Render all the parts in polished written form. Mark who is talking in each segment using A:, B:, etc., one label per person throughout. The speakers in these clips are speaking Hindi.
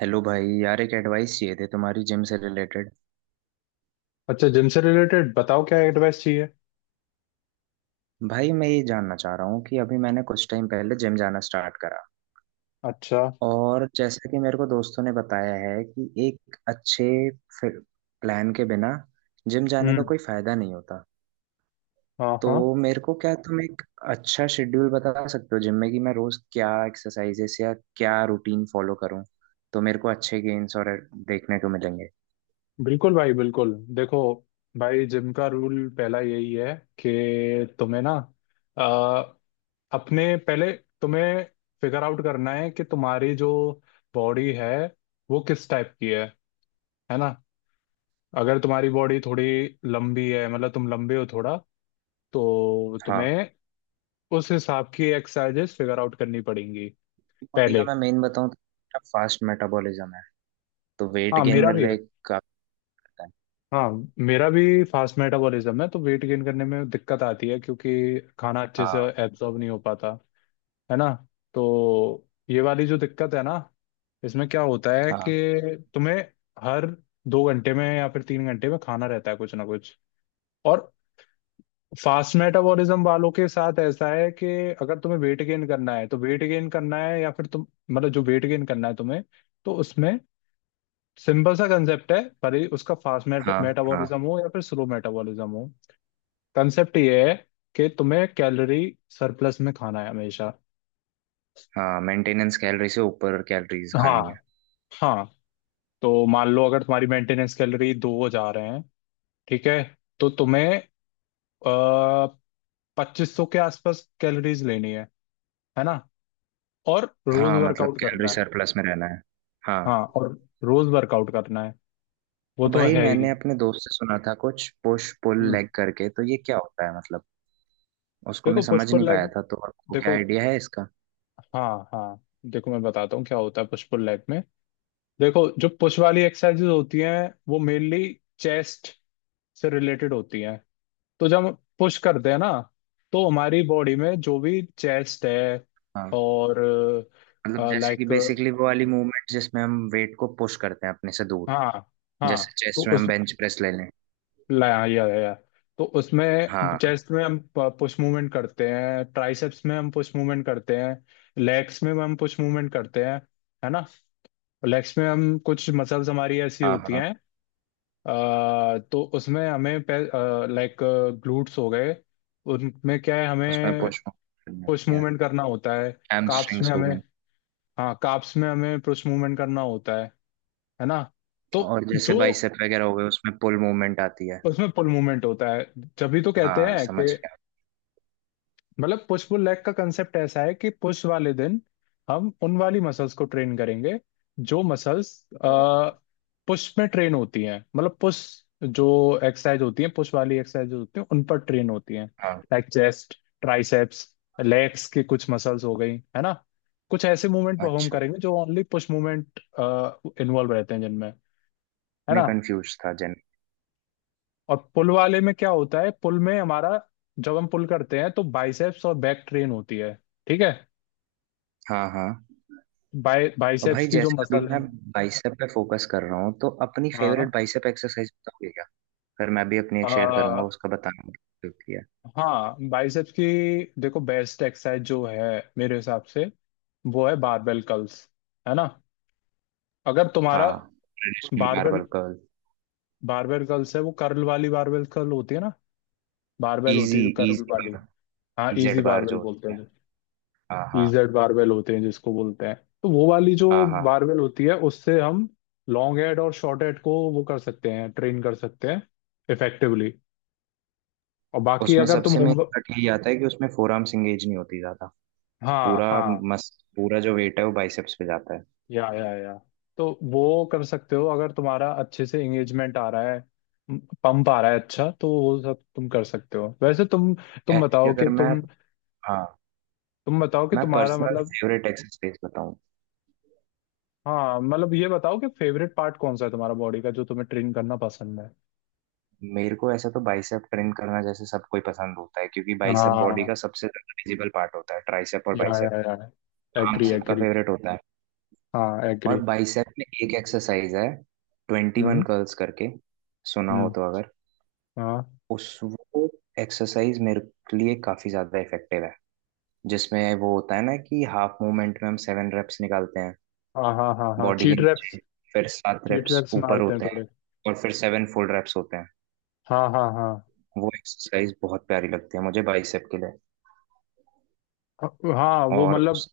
A: हेलो भाई, यार एक एडवाइस चाहिए थी तुम्हारी, जिम से रिलेटेड।
B: अच्छा, जिम से रिलेटेड बताओ क्या एडवाइस चाहिए।
A: भाई मैं ये जानना चाह रहा हूँ कि अभी मैंने कुछ टाइम पहले जिम जाना स्टार्ट करा।
B: अच्छा।
A: और जैसा कि मेरे को दोस्तों ने बताया है कि एक अच्छे प्लान के बिना जिम जाने का
B: हम्म।
A: कोई फायदा नहीं होता।
B: हाँ
A: तो
B: हाँ।
A: मेरे को क्या तुम एक अच्छा शेड्यूल बता सकते हो जिम में कि मैं रोज क्या एक्सरसाइजेस या क्या रूटीन फॉलो करूँ, तो मेरे को अच्छे गेन्स और देखने को मिलेंगे।
B: बिल्कुल भाई, बिल्कुल। देखो भाई, जिम का रूल पहला यही है कि तुम्हें ना आ, अपने पहले तुम्हें फिगर आउट करना है कि तुम्हारी जो बॉडी है वो किस टाइप की है ना। अगर तुम्हारी बॉडी थोड़ी लंबी है, मतलब तुम लंबे हो थोड़ा, तो
A: हाँ,
B: तुम्हें उस हिसाब की एक्सरसाइजेस फिगर आउट करनी पड़ेंगी
A: बॉडी का
B: पहले।
A: मैं मेन बताऊँ तो फास्ट मेटाबॉलिज्म है। तो वेट
B: हाँ,
A: गेन
B: मेरा भी
A: मेरा
B: है।
A: एक काफी रहता है।
B: हाँ, मेरा भी फास्ट मेटाबॉलिज्म है, तो वेट गेन करने में दिक्कत आती है क्योंकि खाना अच्छे से
A: हाँ,
B: एब्जॉर्ब नहीं हो पाता, है ना। तो ये वाली जो दिक्कत है ना, इसमें क्या होता है
A: हाँ,
B: कि तुम्हें हर 2 घंटे में या फिर 3 घंटे में खाना रहता है कुछ ना कुछ। और फास्ट मेटाबॉलिज्म वालों के साथ ऐसा है कि अगर तुम्हें वेट गेन करना है तो वेट गेन करना है, या फिर तुम, मतलब जो वेट गेन करना है तुम्हें, तो उसमें सिंपल सा कंसेप्ट है। भले ही उसका फास्ट
A: हाँ, हाँ।
B: मेटाबॉलिज्म हो या फिर स्लो मेटाबॉलिज्म हो, कंसेप्ट ये है कि तुम्हें कैलोरी सरप्लस में खाना है हमेशा।
A: हाँ, मेंटेनेंस कैलोरी से ऊपर कैलोरीज
B: हाँ
A: खानी है।
B: हाँ। तो मान लो अगर तुम्हारी मेंटेनेंस कैलोरी दो जा रहे हैं, ठीक है, तो तुम्हें आ, 2500 के आसपास कैलोरीज लेनी है ना, और रोज
A: हाँ, मतलब
B: वर्कआउट
A: कैलोरी
B: करना है।
A: सरप्लस में रहना है। हाँ।
B: हाँ, और रोज वर्कआउट करना है, वो
A: और
B: तो
A: भाई,
B: है ही।
A: मैंने अपने दोस्त से सुना था कुछ पुश पुल
B: हम्म।
A: लेग करके, तो ये क्या होता है मतलब? उसको मैं
B: देखो, पुश
A: समझ नहीं
B: पुल
A: पाया
B: लेग,
A: था, तो आपको क्या
B: देखो।
A: आइडिया है इसका?
B: हाँ हाँ। देखो, मैं बताता हूँ क्या होता है पुश पुल लेग में। देखो, जो पुश वाली एक्सरसाइजेज होती हैं वो मेनली चेस्ट से रिलेटेड होती हैं। तो जब हम पुश करते हैं ना, तो हमारी बॉडी में जो भी चेस्ट है
A: हाँ,
B: और,
A: मतलब जैसे कि
B: लाइक,
A: बेसिकली वो वाली मूवमेंट जिसमें हम वेट को पुश करते हैं अपने से दूर।
B: हाँ
A: जैसे
B: हाँ, तो
A: चेस्ट में हम
B: उस,
A: बेंच प्रेस ले लें।
B: लाया या, या, तो उसमें
A: हाँ,
B: चेस्ट में हम पुश मूवमेंट करते हैं, ट्राइसेप्स में हम पुश मूवमेंट करते हैं, लेग्स में हम पुश मूवमेंट करते हैं, है ना। लेग्स में हम, कुछ मसल्स हमारी ऐसी
A: हाँ,
B: होती
A: हाँ।
B: हैं तो उसमें हमें, लाइक, ग्लूट्स हो गए, उनमें क्या है,
A: उसमें
B: हमें
A: पुश करनी
B: पुश
A: होती है।
B: मूवमेंट करना होता है। काप्स में
A: हैमस्ट्रिंग्स हो
B: हमें,
A: गई।
B: हाँ, काप्स में हमें पुश मूवमेंट करना होता है ना। तो
A: और जैसे
B: जो,
A: बाइसेप वगैरह हो गए उसमें पुल मूवमेंट आती है।
B: उसमें पुल मूवमेंट होता है। जब भी तो कहते
A: हाँ,
B: हैं कि,
A: समझ गया।
B: मतलब, पुश पुल लेग का कंसेप्ट ऐसा है कि पुश वाले दिन हम उन वाली मसल्स को ट्रेन करेंगे, जो मसल्स पुश में ट्रेन होती हैं। मतलब पुश, जो एक्सरसाइज होती है, पुश वाली एक्सरसाइज होती है, उन पर ट्रेन होती हैं,
A: हाँ,
B: लाइक चेस्ट, ट्राइसेप्स, लेग्स की कुछ मसल्स हो गई, है ना। कुछ ऐसे मूवमेंट परफॉर्म
A: अच्छा,
B: करेंगे जो ओनली पुश मूवमेंट इन्वॉल्व रहते हैं जिनमें, है
A: मैं
B: ना।
A: कंफ्यूज था जन।
B: और पुल वाले में क्या होता है, पुल में हमारा, जब हम पुल करते हैं तो बाइसेप्स और बैक ट्रेन होती है, ठीक है।
A: हाँ, हाँ।
B: बाई,
A: और
B: बाइसेप्स
A: भाई,
B: की जो
A: जैसे अभी
B: मसल
A: मैं
B: है।
A: बाइसेप पे फोकस कर रहा हूँ, तो अपनी
B: हाँ।
A: फेवरेट बाइसेप एक्सरसाइज बताओगे क्या? फिर मैं भी अपनी एक शेयर करूंगा,
B: आ,
A: उसका बताना क्योंकि है।
B: हाँ, बाइसेप्स की, देखो, बेस्ट एक्सरसाइज जो है मेरे हिसाब से, वो है बारबेल कर्ल्स, है ना। अगर तुम्हारा,
A: हाँ, traditional
B: barbell
A: barbell curl.
B: Barbell curls है, वो कर्ल वाली बारबेल कर्ल होती है ना, बारबेल होती
A: इजी,
B: है जो कर्ल
A: इजी
B: वाली।
A: बार,
B: हाँ, इजी
A: इजेड बार जो
B: बारबेल बोलते
A: होती है।
B: हैं,
A: हाँ, हाँ,
B: इजेड बारबेल होते हैं जिसको बोलते हैं। तो वो वाली जो
A: हाँ, हाँ।
B: बारबेल होती है उससे हम लॉन्ग हेड और शॉर्ट हेड को वो कर सकते हैं, ट्रेन कर सकते हैं इफेक्टिवली। और बाकी
A: उसमें
B: अगर तुम
A: सबसे मेन
B: होम,
A: कट यही आता है कि उसमें फोर आर्म्स एंगेज नहीं होती ज्यादा।
B: हाँ
A: पूरा
B: हाँ,
A: मस, पूरा जो वेट है वो बाइसेप्स पे जाता है।
B: या, तो वो कर सकते हो अगर तुम्हारा अच्छे से एंगेजमेंट आ रहा है, पंप आ रहा है अच्छा, तो वो सब तुम कर सकते हो। वैसे तुम, तुम
A: ऐसे कि
B: बताओ कि
A: अगर मैं
B: तुम
A: हाँ,
B: तुम बताओ कि
A: मैं
B: तुम्हारा
A: पर्सनल
B: मतलब,
A: फेवरेट एक्सरसाइज बताऊं?
B: हाँ, मतलब ये बताओ कि फेवरेट पार्ट कौन सा है तुम्हारा बॉडी का जो तुम्हें ट्रेन करना पसंद है।
A: मेरे को ऐसा तो, बाइसेप ट्रेन करना जैसे सबको ही पसंद होता है, क्योंकि बाइसेप बॉडी
B: हाँ,
A: का सबसे ज्यादा विजिबल पार्ट होता है, ट्राइसेप और बाइसेप
B: या,
A: आम
B: एग्री
A: सबका
B: एग्री।
A: फेवरेट होता है।
B: हाँ,
A: और
B: एग्री।
A: बाइसेप में एक एक्सरसाइज है 21
B: हम्म
A: कर्ल्स करके, सुना हो
B: हम्म।
A: तो अगर।
B: हाँ
A: उस वो एक्सरसाइज मेरे लिए काफी ज्यादा इफेक्टिव है, जिसमें वो होता है ना कि हाफ मूवमेंट में हम 7 रेप्स निकालते हैं
B: हाँ हाँ हाँ हाँ,
A: बॉडी के
B: चीट रैप्स,
A: नीचे, फिर 7
B: चीट
A: रेप्स
B: रैप्स
A: ऊपर
B: मारते हैं
A: होते हैं,
B: थोड़े।
A: और फिर 7 फुल रेप्स होते हैं।
B: हाँ हाँ हाँ
A: वो एक्सरसाइज बहुत प्यारी लगती है मुझे बाइसेप के लिए।
B: हाँ, वो
A: और
B: मतलब
A: उस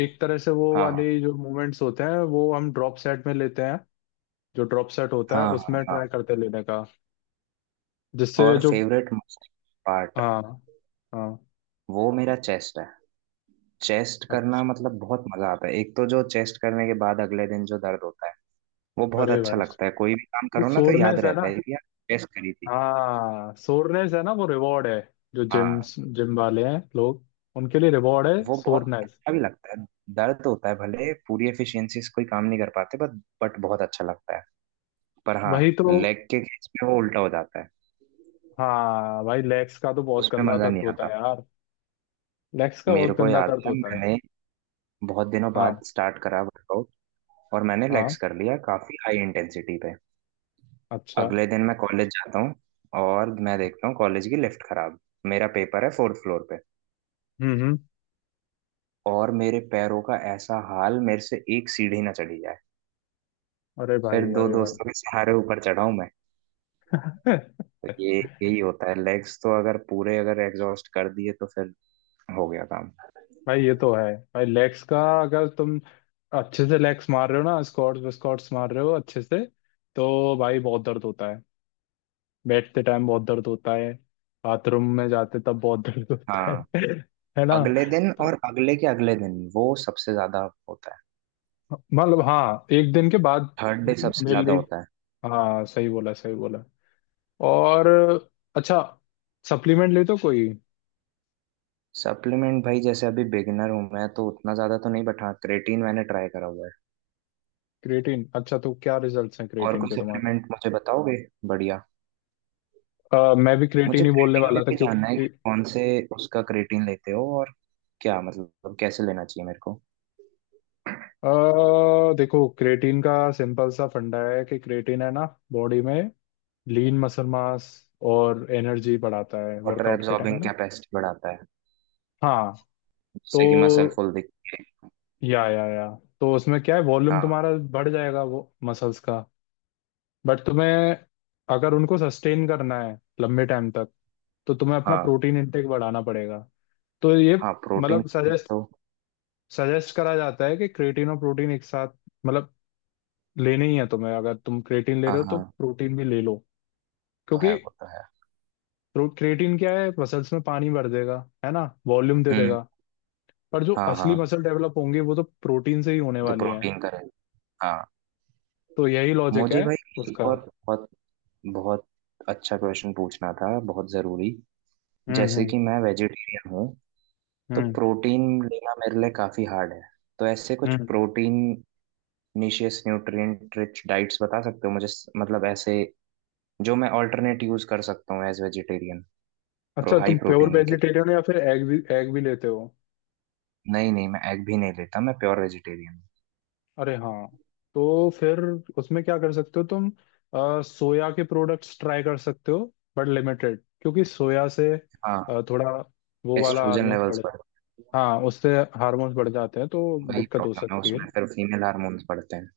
B: एक तरह से वो
A: हाँ,
B: वाले जो मूवमेंट्स होते हैं वो हम ड्रॉप सेट में लेते हैं, जो ड्रॉप सेट होता
A: हाँ,
B: है
A: हाँ, हाँ,
B: उसमें ट्राई
A: हाँ।
B: करते हैं लेने का, जिससे
A: और
B: जो,
A: फेवरेट मसल पार्ट,
B: हाँ हाँ।
A: वो मेरा चेस्ट है। चेस्ट करना
B: अच्छा।
A: मतलब बहुत मजा आता है, एक तो जो चेस्ट करने के बाद अगले दिन जो दर्द होता है वो बहुत
B: अरे
A: अच्छा
B: भाई,
A: लगता है।
B: जो
A: कोई भी काम करो ना तो याद
B: सोरनेस है ना,
A: रहता है कि यार, चेस्ट करी थी।
B: हाँ, सोरनेस है ना, वो रिवॉर्ड है। जो जिम,
A: हाँ,
B: जिम वाले हैं लोग, उनके लिए रिवॉर्ड है
A: वो बहुत
B: सोरनेस।
A: अच्छा भी लगता है। दर्द होता है, भले पूरी एफिशिएंसी से कोई काम नहीं कर पाते, बट बहुत अच्छा लगता है। पर हाँ,
B: वही तो।
A: लेग के केस में वो उल्टा हो जाता है।
B: हाँ भाई, लेग्स का तो बहुत
A: उसमें
B: गंदा
A: मजा
B: दर्द
A: नहीं
B: होता है
A: आता।
B: यार। लेग्स का
A: मेरे
B: बहुत
A: को
B: गंदा
A: याद
B: दर्द
A: है,
B: होता है।
A: मैंने बहुत दिनों बाद
B: हाँ
A: स्टार्ट करा वर्कआउट, और मैंने लेग्स
B: हाँ।
A: कर लिया काफी हाई इंटेंसिटी पे।
B: अच्छा।
A: अगले दिन मैं कॉलेज जाता हूँ, और मैं देखता हूँ कॉलेज की लिफ्ट खराब, मेरा पेपर है फोर्थ फ्लोर पे,
B: हम्म।
A: और मेरे पैरों का ऐसा हाल, मेरे से एक सीढ़ी ना चढ़ी जाए।
B: अरे
A: फिर
B: भाई,
A: दो
B: अरे
A: दोस्तों के सहारे ऊपर चढ़ा हूं मैं।
B: भाई।
A: तो ये यही होता है, लेग्स तो अगर पूरे अगर एग्जॉस्ट कर दिए तो फिर हो गया काम।
B: भाई, ये तो है भाई। लेग्स का अगर तुम अच्छे से लेग्स मार रहे हो ना, स्क्वाट्स विस्क्वाट्स मार रहे हो अच्छे से, तो भाई बहुत दर्द होता है। बैठते टाइम बहुत दर्द होता है, बाथरूम में जाते तब बहुत दर्द होता है।
A: हाँ,
B: है ना।
A: अगले दिन
B: तो
A: और अगले के अगले दिन वो सबसे ज्यादा होता है।
B: मतलब हाँ, एक दिन के बाद,
A: थर्ड डे सबसे
B: मेरे
A: ज्यादा
B: लिए,
A: होता है।
B: हाँ, सही बोला, सही बोला। और, अच्छा, सप्लीमेंट लेते हो कोई?
A: सप्लीमेंट भाई, जैसे अभी बिगिनर हूं मैं तो उतना ज्यादा तो नहीं, बट हाँ क्रेटीन मैंने ट्राई करा हुआ है।
B: क्रिएटिन, अच्छा, तो क्या रिजल्ट्स हैं
A: और
B: क्रिएटिन
A: कोई
B: के तुम्हारे?
A: सप्लीमेंट मुझे बताओगे? बढ़िया।
B: मैं भी क्रिएटिन
A: मुझे
B: ही बोलने
A: क्रेटीन में
B: वाला था
A: भी जानना है कि
B: क्योंकि,
A: कौन से, उसका क्रेटीन लेते हो, और क्या मतलब कैसे लेना चाहिए मेरे को?
B: अ देखो, क्रेटीन का सिंपल सा फंडा है कि क्रेटीन है ना, बॉडी में लीन मसल मास और एनर्जी बढ़ाता है
A: वाटर
B: वर्कआउट के
A: एब्जॉर्बिंग
B: टाइम में।
A: कैपेसिटी बढ़ाता है,
B: हाँ, तो,
A: जिससे कि मसल फुल दिखे।
B: या, तो उसमें क्या है, वॉल्यूम
A: हाँ,
B: तुम्हारा बढ़ जाएगा वो मसल्स का। बट तुम्हें, अगर उनको सस्टेन करना है लंबे टाइम तक, तो तुम्हें अपना
A: हाँ,
B: प्रोटीन इंटेक बढ़ाना पड़ेगा। तो ये,
A: हाँ, प्रोटीन।
B: मतलब सजेस्ट,
A: तो
B: सजेस्ट करा जाता है कि क्रेटीन और प्रोटीन एक साथ, मतलब, लेने ही है तुम्हें। अगर तुम क्रेटीन ले
A: हाँ,
B: रहे हो तो
A: हाँ,
B: प्रोटीन भी ले लो
A: तो है,
B: क्योंकि
A: वो तो है।
B: क्रिएटिन क्या है, मसल्स में पानी भर देगा, है ना, वॉल्यूम दे
A: हम्म।
B: देगा, पर जो
A: हाँ,
B: असली
A: हाँ,
B: मसल डेवलप होंगे वो तो प्रोटीन से ही होने
A: तो
B: वाली है।
A: प्रोटीन करे। हाँ।
B: तो यही लॉजिक
A: मुझे
B: है
A: भाई
B: उसका।
A: एक और बहुत बहुत अच्छा क्वेश्चन पूछना था, बहुत जरूरी। जैसे
B: हम्म।
A: कि मैं वेजिटेरियन हूँ, तो
B: हम्म
A: प्रोटीन लेना मेरे लिए काफ़ी हार्ड है। तो ऐसे कुछ
B: हम्म।
A: प्रोटीन निशियस न्यूट्रिएंट रिच डाइट्स बता सकते हो मुझे, मतलब ऐसे जो मैं ऑल्टरनेट यूज़ कर सकता हूँ एज वेजिटेरियन?
B: अच्छा,
A: हाई
B: तुम प्योर
A: प्रोटीन के
B: वेजिटेरियन हो या फिर एग भी, एग भी लेते हो?
A: लिए? नहीं नहीं, मैं एग भी नहीं लेता, मैं प्योर वेजिटेरियन हूँ।
B: अरे हाँ, तो फिर उसमें क्या कर सकते हो तुम, सोया के प्रोडक्ट्स ट्राई कर सकते हो, बट लिमिटेड, क्योंकि सोया से
A: हाँ,
B: थोड़ा वो
A: तो
B: वाला
A: एस्ट्रोजन
B: हार्मोन्स
A: लेवल्स
B: बढ़े,
A: बढ़,
B: हाँ, उससे हार्मोन्स बढ़ जाते हैं, तो
A: वही
B: दिक्कत हो
A: प्रॉब्लम है
B: सकती है।
A: उसमें, फिर फीमेल हार्मोन्स बढ़ते हैं।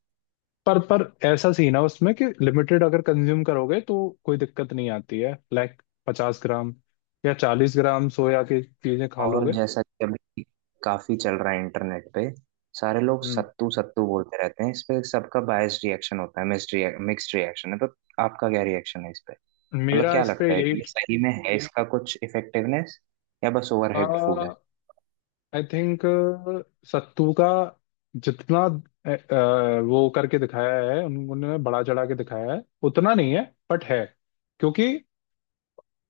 B: पर ऐसा सीन है उसमें कि लिमिटेड अगर कंज्यूम करोगे तो कोई दिक्कत नहीं आती है, लाइक 50 ग्राम या 40 ग्राम सोया की चीजें खा
A: और
B: लोगे।
A: जैसा कि अभी काफी चल रहा है इंटरनेट पे, सारे लोग
B: हम्म।
A: सत्तू सत्तू बोलते रहते हैं, इस पे सबका बायस रिएक्शन होता है मिक्स्ड। मिक्स्ड रिएक्शन है, तो आपका क्या रिएक्शन है इस पे? मतलब
B: मेरा
A: क्या
B: इस पे
A: लगता है
B: यही,
A: कि ये सही में है, इसका कुछ इफेक्टिवनेस, या बस ओवरहाइप्ड फूड है?
B: आई थिंक, सत्तू का जितना, वो करके दिखाया है, उन्होंने बड़ा चढ़ा के दिखाया है उतना नहीं है, बट है, क्योंकि,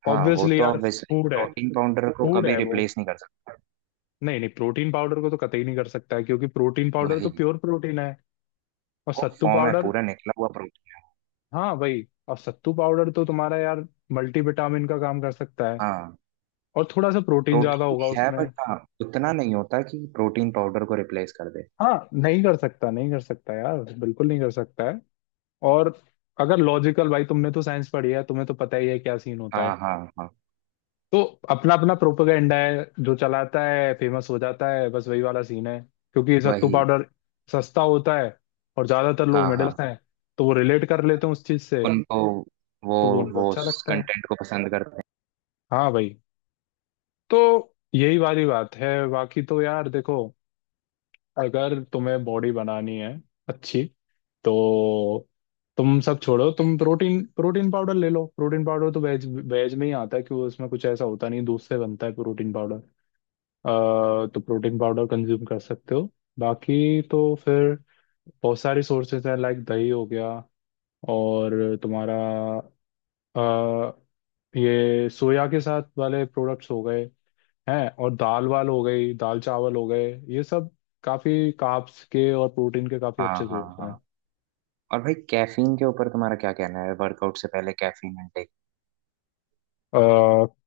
A: हाँ, वो
B: ऑब्वियसली
A: तो
B: यार,
A: ऑब्वियसली
B: फूड है,
A: प्रोटीन पाउडर को
B: फूड
A: कभी
B: है वो।
A: रिप्लेस नहीं कर सकता।
B: नहीं नहीं, प्रोटीन पाउडर को तो कतई नहीं कर सकता है, क्योंकि प्रोटीन पाउडर तो
A: वही,
B: प्योर प्रोटीन है और
A: वो
B: सत्तू
A: फॉर्म है
B: पाउडर,
A: पूरा निकला हुआ प्रोटीन।
B: हाँ वही, और सत्तू पाउडर तो तुम्हारा यार मल्टीविटामिन का काम कर सकता है,
A: हाँ,
B: और थोड़ा सा प्रोटीन ज्यादा
A: प्रोटीन
B: होगा
A: भी है,
B: उसमें।
A: बट हाँ उतना नहीं होता कि प्रोटीन पाउडर को रिप्लेस कर दे।
B: हाँ, नहीं कर सकता, नहीं कर सकता यार, बिल्कुल नहीं कर सकता है। और अगर लॉजिकल, भाई तुमने तो साइंस पढ़ी है, तुम्हें तो पता ही है क्या सीन होता
A: हाँ,
B: है।
A: हाँ, हाँ।
B: तो अपना अपना प्रोपेगेंडा है, जो चलाता है फेमस हो जाता है, बस वही वाला सीन है। क्योंकि सत्तू
A: वही।
B: पाउडर सस्ता होता है, और ज्यादातर लोग
A: हाँ,
B: मिडिल
A: हाँ।
B: क्लास हैं, तो वो रिलेट कर लेते हैं उस चीज से,
A: उनको कंटेंट, वो
B: तो वो उनको
A: वो
B: अच्छा लगता है।
A: कंटेंट को पसंद करते हैं।
B: हाँ भाई, तो यही वाली बात है। बाकी तो यार देखो, अगर तुम्हें बॉडी बनानी है अच्छी, तो तुम सब छोड़ो, तुम प्रोटीन प्रोटीन पाउडर ले लो। प्रोटीन पाउडर तो वेज, वेज में ही आता है कि वो, उसमें कुछ ऐसा होता नहीं, दूध से बनता है प्रोटीन पाउडर। तो प्रोटीन पाउडर कंज्यूम कर सकते हो। बाकी तो फिर बहुत सारे सोर्सेज हैं, लाइक दही हो गया, और तुम्हारा अ, ये सोया के साथ वाले प्रोडक्ट्स हो गए, है, और दाल वाल हो गई, दाल चावल हो गए, ये सब काफी कार्ब्स के और प्रोटीन के काफी
A: हाँ,
B: अच्छे
A: हाँ,
B: सोर्स हैं।
A: हाँ। और भाई, कैफीन के ऊपर तुम्हारा क्या कहना है, वर्कआउट से पहले कैफीन इनटेक?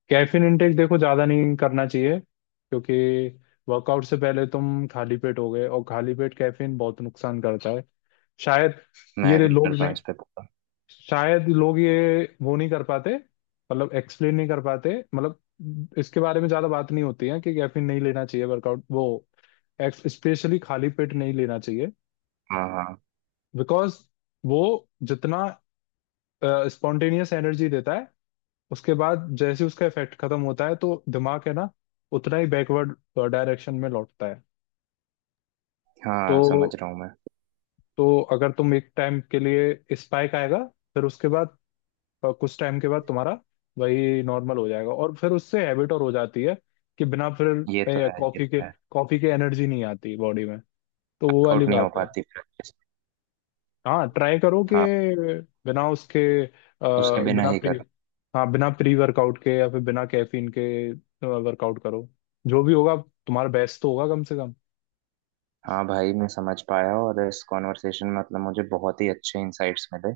B: कैफीन इंटेक, देखो, ज्यादा नहीं करना चाहिए, क्योंकि वर्कआउट से पहले तुम खाली पेट हो गए, और खाली पेट कैफीन बहुत नुकसान करता है। शायद
A: मैं
B: ये
A: एग्री
B: लोग
A: करता हूँ
B: नहीं,
A: इस पे पूरा।
B: शायद लोग ये वो नहीं कर पाते, मतलब एक्सप्लेन नहीं कर पाते, मतलब इसके बारे में ज्यादा बात नहीं होती है कि कैफीन नहीं लेना चाहिए वर्कआउट, वो स्पेशली खाली पेट नहीं लेना चाहिए।
A: हाँ, हाँ।
B: बिकॉज वो जितना स्पॉन्टेनियस एनर्जी देता है, उसके बाद जैसे ही उसका इफेक्ट खत्म होता है तो दिमाग है ना, उतना ही बैकवर्ड डायरेक्शन में लौटता है। तो
A: हाँ, समझ रहा हूँ मैं।
B: तो अगर तुम, एक टाइम के लिए स्पाइक आएगा, फिर उसके बाद कुछ टाइम के बाद तुम्हारा वही नॉर्मल हो जाएगा, और फिर उससे हैबिट और हो जाती है कि बिना
A: ये तो
B: फिर
A: है, ये
B: कॉफी के,
A: तो है।
B: कॉफी के एनर्जी नहीं आती बॉडी में। तो वो
A: वर्कआउट
B: वाली
A: नहीं हो
B: बात है।
A: पाती प्रैक्टिस।
B: हाँ, ट्राई करो कि
A: हाँ,
B: बिना उसके, अ,
A: उसके बिना
B: बिना
A: ही
B: प्री,
A: करो।
B: हाँ, बिना प्री वर्कआउट के या फिर बिना कैफीन के वर्कआउट करो। जो भी होगा तुम्हारा बेस्ट तो होगा कम से कम।
A: हाँ भाई, मैं समझ पाया, और इस कॉन्वर्सेशन में मतलब मुझे बहुत ही अच्छे इंसाइट्स मिले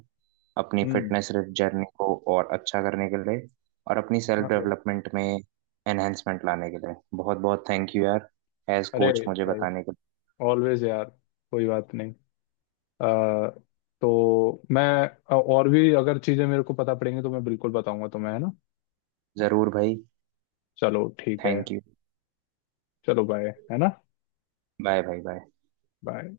A: अपनी
B: हम्म।
A: फिटनेस जर्नी को और अच्छा करने के लिए, और अपनी सेल्फ
B: अरे,
A: डेवलपमेंट में एनहेंसमेंट लाने के लिए। बहुत बहुत थैंक यू यार, एज
B: अरे
A: कोच मुझे
B: भाई,
A: बताने के
B: ऑलवेज यार, कोई बात नहीं। आ, तो मैं, और भी अगर चीजें मेरे को पता पड़ेंगी तो मैं बिल्कुल बताऊंगा तुम्हें, है ना।
A: लिए। ज़रूर भाई।
B: चलो ठीक है।
A: थैंक यू,
B: चलो बाय, है ना।
A: Bye bye bye.
B: बाय।